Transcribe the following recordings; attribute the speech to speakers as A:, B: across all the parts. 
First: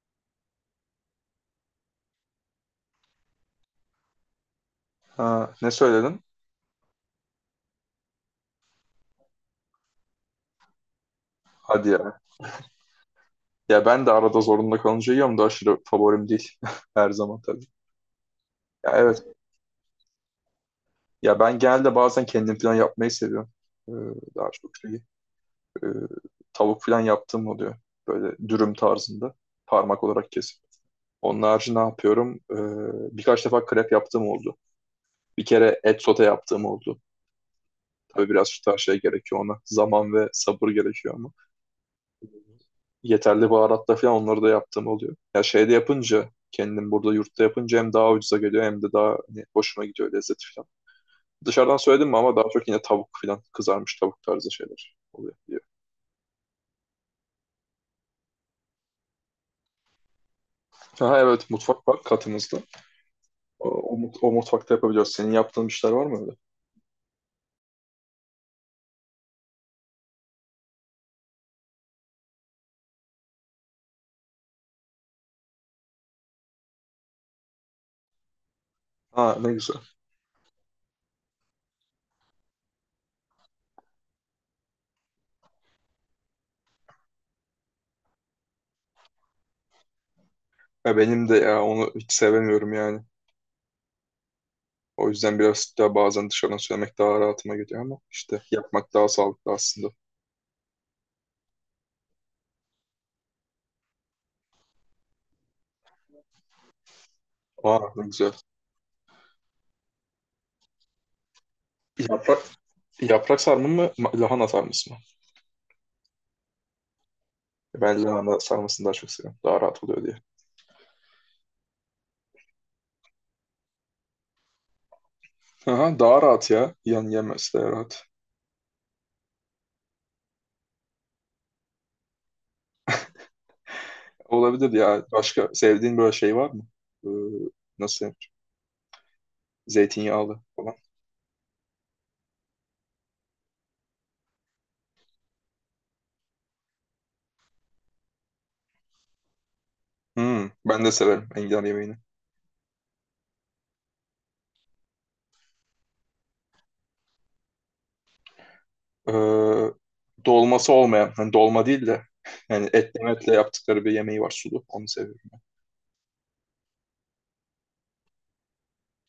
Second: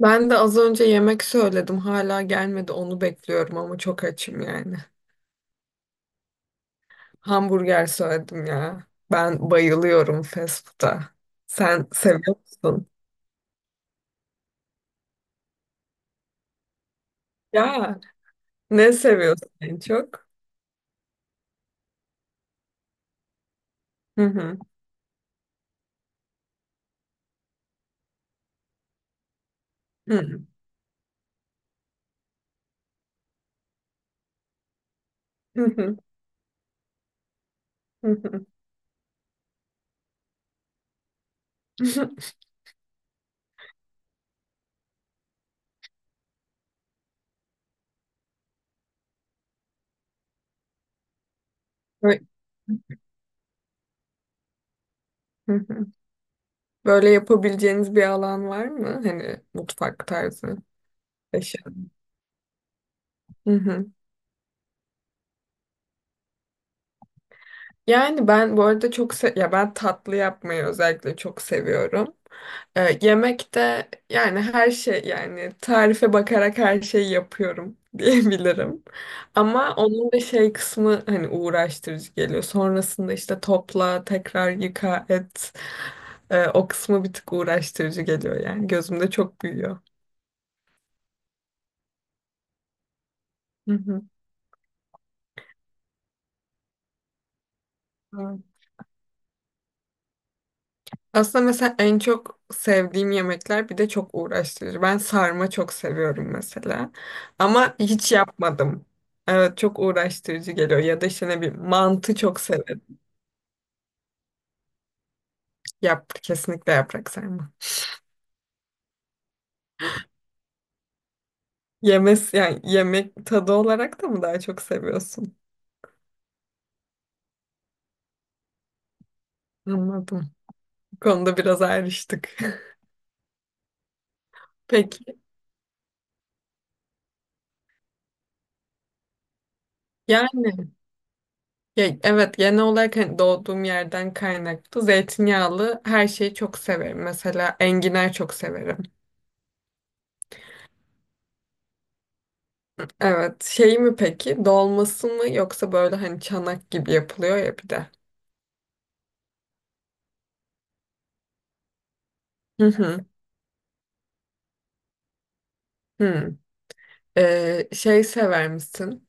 A: Ben de az önce yemek söyledim. Hala gelmedi. Onu bekliyorum ama çok açım yani.
B: Ha, ne söyledin?
A: Hamburger söyledim ya. Ben bayılıyorum fast food'a. Sen
B: Hadi ya.
A: seviyor musun?
B: Ya ben de arada zorunda kalınca yiyorum da aşırı favorim değil. Her zaman tabii.
A: Ya
B: Ya
A: ne
B: evet.
A: seviyorsun en çok?
B: Ya ben genelde bazen kendim falan yapmayı seviyorum. Ee,
A: Hı
B: daha
A: hı.
B: çok şeyi. ee, Tavuk falan yaptığım oluyor. Böyle dürüm tarzında. Parmak olarak
A: Hı
B: kesip. Onun harici ne yapıyorum? Birkaç defa krep yaptığım oldu. Bir kere
A: hı.
B: et sote yaptığım oldu.
A: Hı
B: Tabii
A: hı.
B: biraz şu tarz şey gerekiyor ona. Zaman ve sabır gerekiyor ama yeterli baharatla falan onları da yaptığım oluyor. Ya şeyde yapınca kendim burada yurtta yapınca hem daha ucuza geliyor hem de daha hani, hoşuma gidiyor lezzeti falan. Dışarıdan söyledim mi
A: Bö-
B: ama daha çok yine tavuk falan kızarmış tavuk tarzı şeyler oluyor
A: hı
B: diyor.
A: hı. Böyle yapabileceğiniz bir alan var mı? Hani mutfak tarzı.
B: Ha evet,
A: Eşya.
B: mutfak var katımızda.
A: Hı hı.
B: O mutfakta yapabiliyoruz. Senin yaptığın işler var mı öyle?
A: Yani ben bu arada çok se ya ben tatlı yapmayı özellikle çok seviyorum. Yemekte yani her şey yani tarife bakarak her şeyi yapıyorum diyebilirim.
B: Ha ne
A: Ama
B: güzel.
A: onun da şey kısmı hani uğraştırıcı geliyor. Sonrasında işte topla, tekrar yıka, et. O kısmı bir tık uğraştırıcı geliyor yani. Gözümde çok büyüyor.
B: Ya benim de ya onu hiç sevemiyorum yani.
A: Hı
B: O yüzden biraz daha bazen dışarıdan söylemek daha rahatıma geliyor ama
A: hı.
B: işte yapmak daha sağlıklı aslında.
A: Aslında mesela en çok sevdiğim yemekler bir de çok uğraştırıcı. Ben sarma çok seviyorum mesela. Ama
B: Aa ne
A: hiç
B: güzel.
A: yapmadım. Evet çok uğraştırıcı geliyor. Ya da işte ne bileyim mantı
B: Yaprak,
A: çok severim.
B: Yaprak sarma mı, lahana sarması mı?
A: Kesinlikle yaprak sarma.
B: Ben lahana sarmasını daha çok seviyorum. Daha rahat oluyor diye.
A: Yani yemek tadı olarak da mı daha çok seviyorsun?
B: Aha, daha rahat ya. Yan yemesi de rahat.
A: Anladım. Bu konuda biraz ayrıştık.
B: Olabilir
A: Peki.
B: ya. Başka sevdiğin böyle şey var mı? Ee, Nasıl denir?
A: Yani
B: Zeytinyağlı falan.
A: ya, evet genel olarak hani doğduğum yerden kaynaklı zeytinyağlı her şeyi çok severim. Mesela enginar çok severim.
B: Hmm, ben de severim enginar yemeğini.
A: Evet. Şey mi peki? Dolması mı yoksa böyle hani çanak gibi yapılıyor ya bir de.
B: Ee, Dolması olmayan, hani dolma değil de
A: Hı
B: yani etle
A: hı.
B: metle yaptıkları bir yemeği var sulu. Onu seviyorum.
A: Hı. Şey sever misin?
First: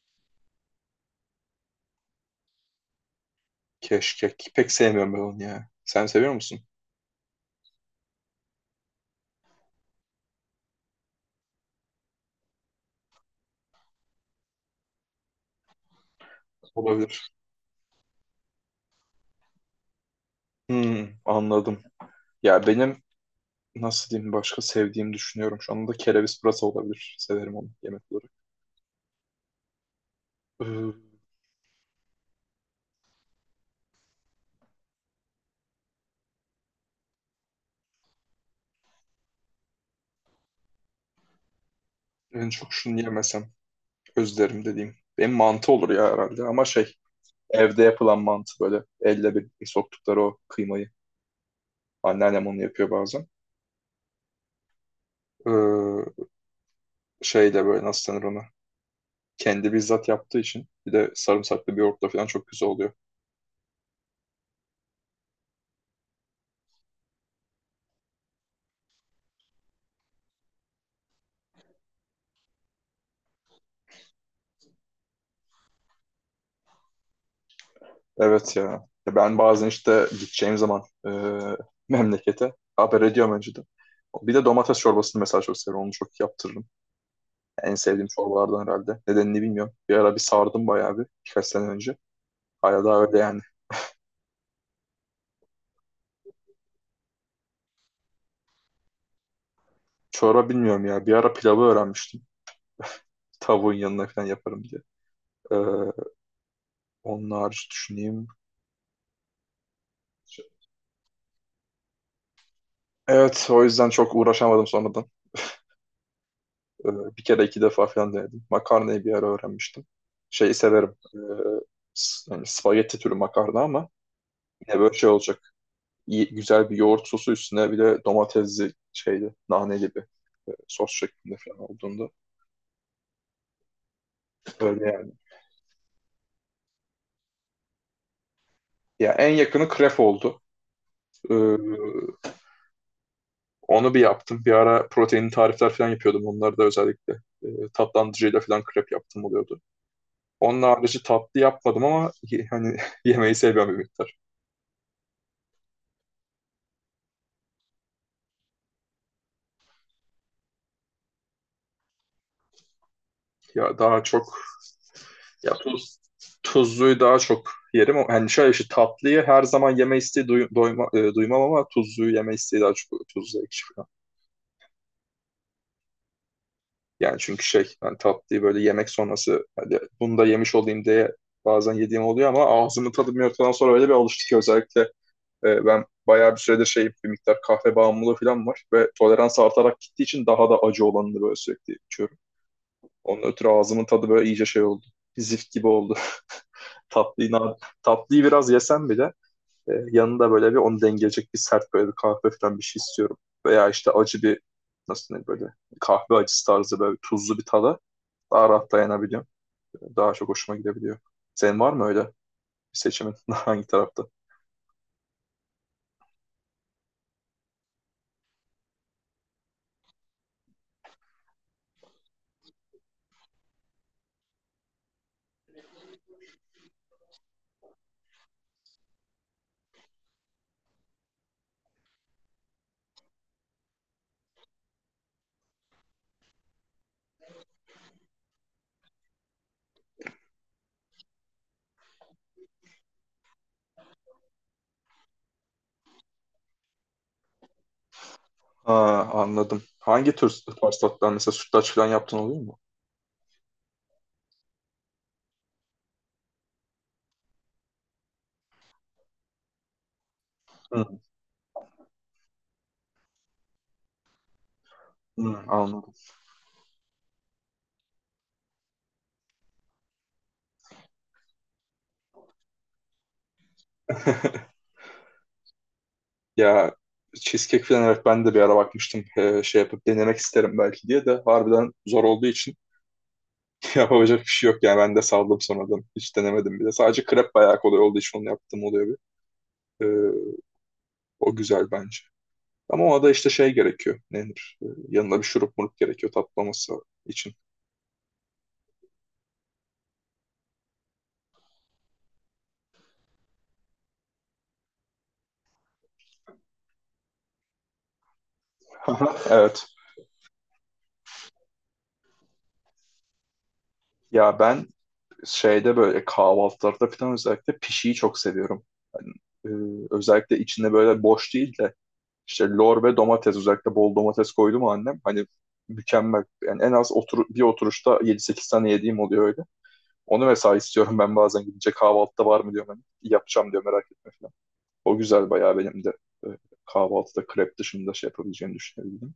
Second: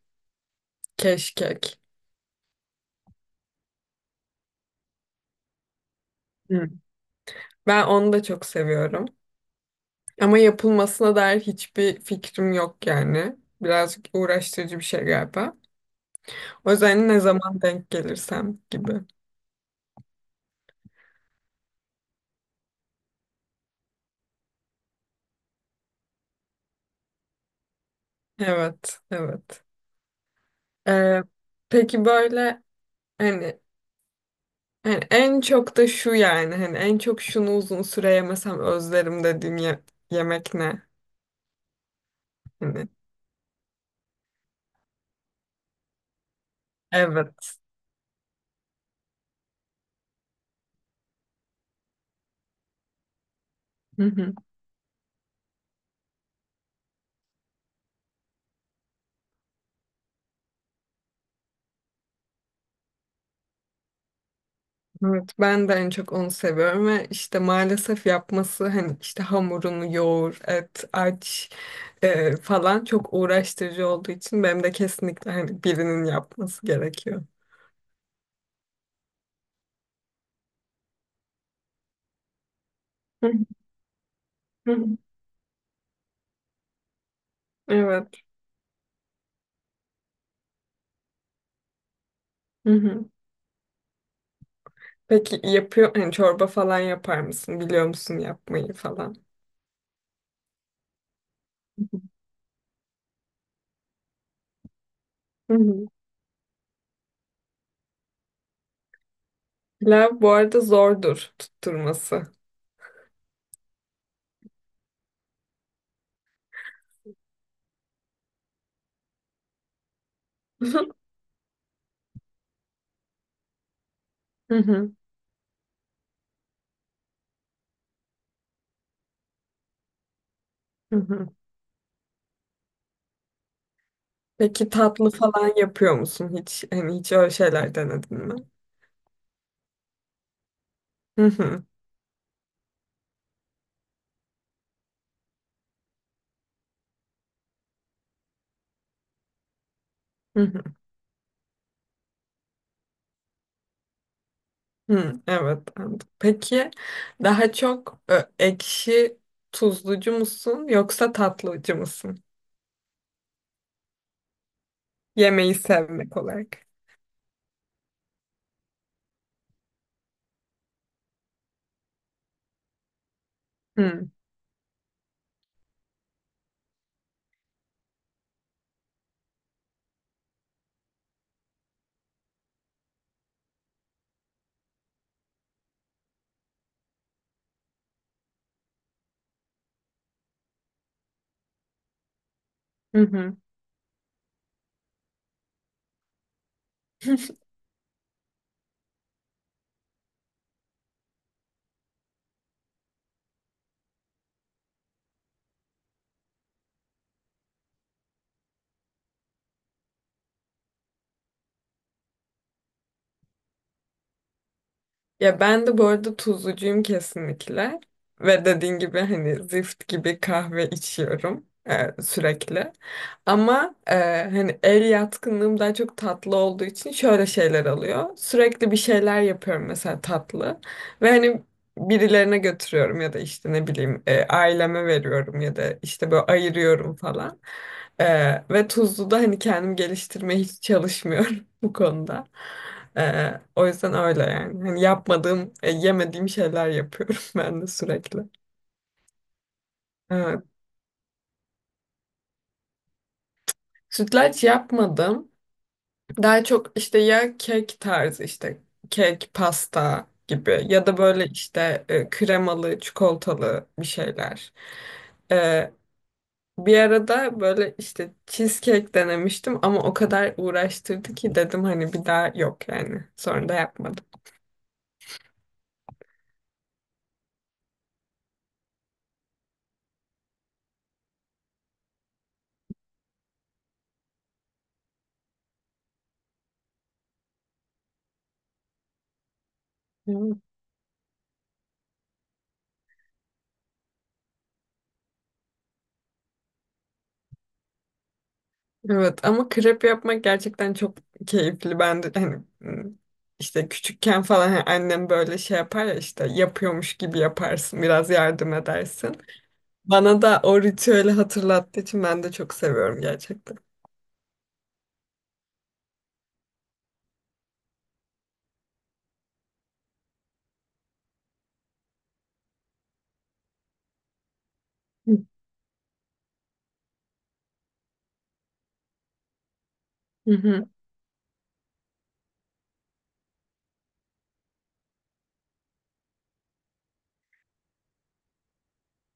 A: Keşkek.
B: Keşkek. Pek sevmiyorum ben onu ya. Sen seviyor musun?
A: Hı. Ben onu da çok seviyorum. Ama yapılmasına dair hiçbir fikrim yok yani. Birazcık uğraştırıcı bir şey galiba. O yüzden ne
B: Olabilir.
A: zaman denk gelirsem gibi.
B: Hmm, anladım. Ya benim nasıl diyeyim, başka sevdiğimi düşünüyorum. Şu anda kereviz pırasa olabilir. Severim onu yemek olarak.
A: Evet, evet.
B: Ee,
A: Ee, peki böyle hani Yani en çok da şu yani hani en çok şunu uzun süre yemesem özlerim dediğim yemek ne?
B: En çok
A: Hani
B: şunu yemesem özlerim dediğim. Benim mantı olur ya herhalde, ama şey,
A: evet.
B: evde yapılan mantı, böyle elle bir soktukları o kıymayı. Anneannem onu yapıyor bazen.
A: Hı hı.
B: Ee, Şey de böyle, nasıl denir ona. Kendi bizzat yaptığı için bir de sarımsaklı bir yoğurtla falan çok güzel oluyor.
A: Evet ben de en çok onu seviyorum ve işte maalesef yapması hani işte hamurunu yoğur, et, aç falan çok uğraştırıcı olduğu için benim de kesinlikle hani birinin yapması gerekiyor.
B: Evet ya. Ya ben bazen işte gideceğim zaman memlekete haber
A: Hı
B: ediyorum
A: hı.
B: önceden. Bir de
A: Hı
B: domates
A: hı.
B: çorbasını mesela çok seviyorum. Onu çok yaptırırım. En sevdiğim
A: Evet.
B: çorbalardan herhalde. Nedenini bilmiyorum. Bir ara bir sardım bayağı, bir birkaç sene önce.
A: Hı
B: Hala daha
A: hı.
B: öyle yani.
A: Peki yapıyor hani çorba falan yapar mısın? Biliyor musun yapmayı falan?
B: Çorba bilmiyorum ya. Bir ara pilavı öğrenmiştim. Tavuğun yanına falan yaparım diye.
A: Hı
B: Ee,
A: hı.
B: Onun hariç düşüneyim.
A: Pilav bu arada zordur tutturması.
B: Evet, o yüzden çok uğraşamadım sonradan. Ee, Bir kere iki defa falan denedim. Makarnayı bir ara öğrenmiştim. Şeyi severim. Yani spagetti türü makarna, ama
A: Hı
B: yine
A: hı,
B: böyle şey olacak. İyi, güzel bir yoğurt sosu üstüne bir de domatesli şeydi. Nane gibi sos
A: hı hı.
B: şeklinde falan olduğunda.
A: Peki
B: Öyle
A: tatlı
B: yani.
A: falan yapıyor musun hiç? Hani hiç öyle şeyler denedin mi?
B: Ya en yakını krep oldu.
A: Hı
B: Ee,
A: hı,
B: Onu bir yaptım. Bir ara proteinli tarifler falan yapıyordum. Onları da özellikle e, tatlandırıcıyla falan krep yaptım oluyordu.
A: hı hı,
B: Onun harici tatlı yapmadım, ama hani yemeği seviyorum bir miktar.
A: hı. Evet. Anladım. Peki daha çok ekşi tuzlucu musun yoksa tatlıcı mısın?
B: Ya daha çok ya
A: Yemeği
B: tuz
A: sevmek olarak.
B: Tuzluyu daha çok yerim. Yani şöyle bir şey, tatlıyı her zaman yeme isteği duymam, ama tuzluyu yeme isteği daha çok, tuzlu ekşi falan.
A: Hı
B: Yani çünkü şey, hani tatlıyı böyle yemek sonrası, hani bunu da yemiş olayım diye bazen yediğim oluyor, ama ağzımın tadı bir noktadan sonra öyle bir alıştı ki, özellikle ben bayağı bir süredir şey, bir miktar kahve bağımlılığı falan var ve tolerans artarak gittiği için daha da acı olanını böyle sürekli içiyorum.
A: hı,
B: Onun
A: hı.
B: ötürü ağzımın tadı böyle iyice şey oldu. Zift gibi oldu. Tatlıyı, na- Tatlıyı biraz yesem bile yanında böyle bir onu dengeleyecek bir sert, böyle bir kahve falan bir şey istiyorum. Veya işte acı bir, nasıl diyeyim, böyle kahve acısı tarzı böyle tuzlu bir tada daha rahat dayanabiliyorum. Daha çok hoşuma gidebiliyor. Senin var mı öyle bir seçimin hangi tarafta?
A: Ya ben de bu arada tuzlucuyum kesinlikle. Ve dediğin gibi hani zift gibi kahve içiyorum sürekli. Ama hani el yatkınlığım daha çok tatlı olduğu için şöyle şeyler alıyor. Sürekli bir şeyler yapıyorum mesela tatlı. Ve hani birilerine götürüyorum ya da işte ne bileyim aileme veriyorum ya da işte böyle ayırıyorum falan. E, Ve tuzluda hani kendim geliştirmeye hiç çalışmıyorum bu konuda. O yüzden öyle yani. Hani yapmadığım, yemediğim şeyler yapıyorum ben de sürekli.
B: Ha, anladım. Hangi tür
A: Evet.
B: pastalar, mesela sütlaç falan yaptın, oluyor mu?
A: Sütlaç yapmadım. Daha çok işte ya kek tarzı işte kek, pasta gibi
B: Hı,
A: ya da böyle işte kremalı, çikolatalı bir şeyler.
B: hı,
A: Ee,
B: anladım.
A: Bir arada böyle işte cheesecake denemiştim ama o kadar uğraştırdı ki dedim hani bir daha yok yani. Sonra da yapmadım.
B: Ya cheesecake falan, evet, ben de bir ara bakmıştım. Şey yapıp denemek isterim belki diye de, harbiden zor olduğu için yapabilecek bir şey yok yani, ben de saldım sonradan, hiç denemedim bile. Sadece krep bayağı kolay olduğu için onu yaptım oluyor bir. Ee,
A: Evet.
B: O güzel bence, ama ona da işte şey gerekiyor, nedir, yanına bir şurup murup gerekiyor tatlaması için.
A: Evet, ama krep yapmak gerçekten çok keyifli. Ben de hani işte küçükken falan hani annem böyle şey yapar ya işte yapıyormuş gibi yaparsın biraz yardım edersin.
B: Evet,
A: Bana da o ritüeli hatırlattığı için ben de çok seviyorum gerçekten.
B: ya ben şeyde böyle kahvaltılarda falan özellikle pişiyi çok seviyorum. Yani, e, özellikle içinde böyle boş değil de işte lor ve domates, özellikle bol domates koydu mu annem,
A: Hı
B: hani mükemmel. Yani en az bir oturuşta yedi sekiz tane yediğim oluyor öyle. Onu mesela
A: hı.
B: istiyorum ben, bazen gidince kahvaltıda var mı diyorum, hani yapacağım diyor, merak etme falan. O güzel bayağı. Benim de e, kahvaltıda krep dışında şey yapabileceğimi düşünebildim.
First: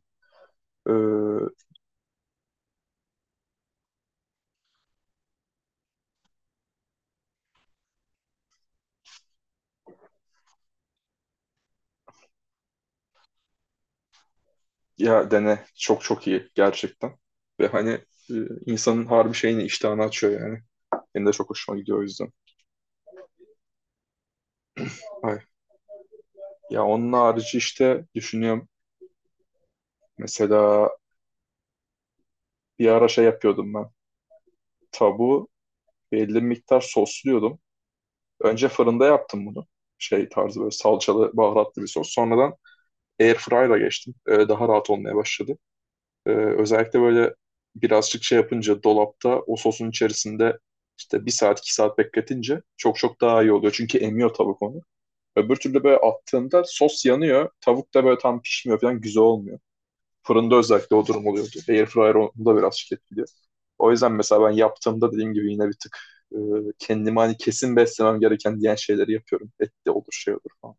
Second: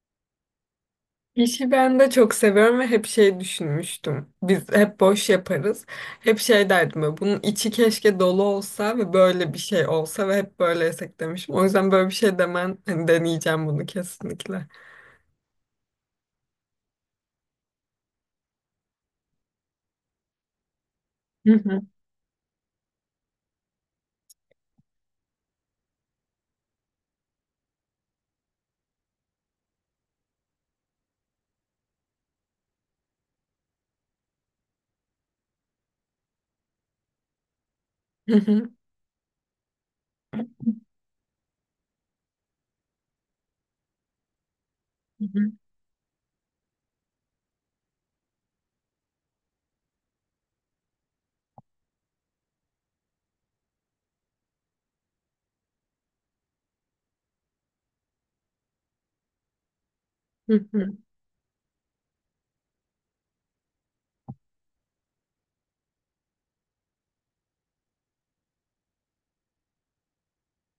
B: E,
A: İşi ben de çok seviyorum ve hep şey düşünmüştüm. Biz hep boş yaparız. Hep şey derdim böyle, bunun içi keşke dolu olsa ve böyle bir şey olsa ve hep böyle yesek demişim. O yüzden böyle bir şey demen, hani deneyeceğim bunu kesinlikle.
B: Ya dene, çok çok iyi gerçekten. Ve hani e, insanın harbi şeyini, iştahını açıyor yani. Benim de çok
A: Hı
B: hoşuma
A: hı,
B: gidiyor o yüzden. Ay. Ya onun harici işte düşünüyorum. Mesela bir ara şey yapıyordum ben. Tavuğu belli bir miktar sosluyordum.
A: hı
B: Önce
A: hı,
B: fırında yaptım bunu. Şey
A: hı
B: tarzı böyle salçalı, baharatlı bir sos. Sonradan airfryer'a geçtim. Daha rahat olmaya
A: hı,
B: başladı. Özellikle böyle birazcık şey yapınca, dolapta o sosun içerisinde işte 1 saat 2 saat bekletince çok çok daha iyi oluyor. Çünkü emiyor tavuk onu. Öbür türlü böyle attığında sos yanıyor. Tavuk da böyle tam pişmiyor falan, güzel olmuyor. Fırında
A: hı
B: özellikle
A: hı,
B: o durum oluyordu. Airfryer onu da biraz etkiliyor. O yüzden mesela ben yaptığımda, dediğim gibi, yine bir tık e, kendime hani kesin beslemem gereken diyen şeyleri yapıyorum. Et de olur şey olur falan.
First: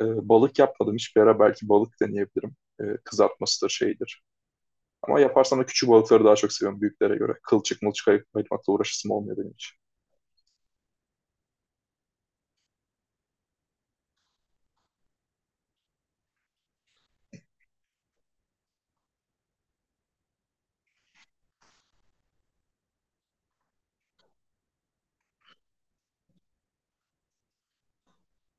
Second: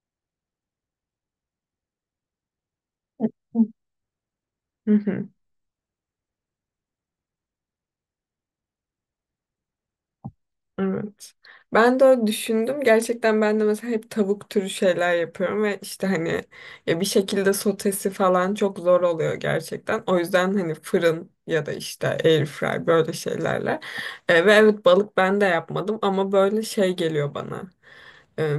B: Balık yapmadım hiçbir ara belki balık deneyebilirim. Kızartmasıdır şeydir.
A: hı
B: Ama
A: hı.
B: yaparsam da küçük balıkları daha çok seviyorum büyüklere göre. Kılçık mılçık ayırmakla uğraşısım olmuyor benim için.
A: Evet. Ben de öyle düşündüm. Gerçekten ben de mesela hep tavuk türü şeyler yapıyorum ve işte hani ya bir şekilde sotesi falan çok zor oluyor gerçekten. O yüzden hani fırın ya da işte air fry böyle şeylerle. Ve evet balık ben de yapmadım ama böyle şey geliyor bana. E,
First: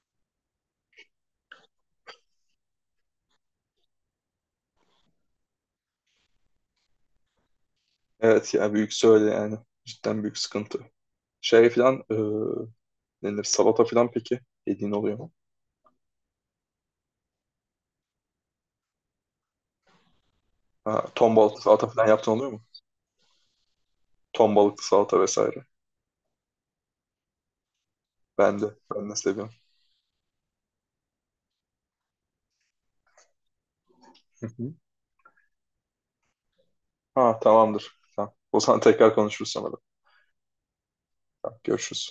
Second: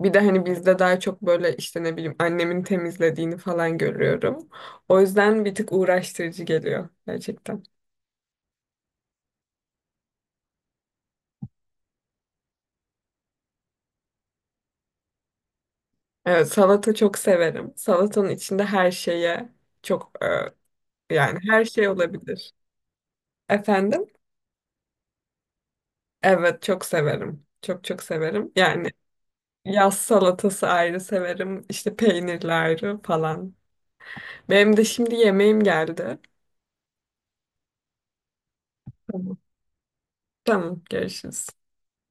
A: Bir de hani bizde daha çok böyle işte ne bileyim annemin temizlediğini falan görüyorum. O yüzden bir tık uğraştırıcı geliyor gerçekten.
B: Evet yani büyük söyle yani. Cidden büyük sıkıntı. Şey filan e, Denir salata filan, peki yediğin oluyor mu?
A: Evet, salata çok severim. Salatanın içinde her şeye çok
B: Ha, ton
A: yani
B: balıklı
A: her
B: salata
A: şey
B: filan yaptığın
A: olabilir.
B: oluyor mu?
A: Efendim?
B: Ton balıklı salata vesaire.
A: Evet çok severim. Çok çok severim.
B: Ben de.
A: Yani
B: Ben de seviyorum.
A: yaz salatası ayrı severim. İşte peynirli ayrı falan.
B: Hı hı.
A: Benim de şimdi yemeğim geldi.
B: Ha tamamdır. Tamam. O zaman tekrar
A: Tamam.
B: konuşuruz sonra da.
A: Tamam görüşürüz.
B: Tamam, görüşürüz.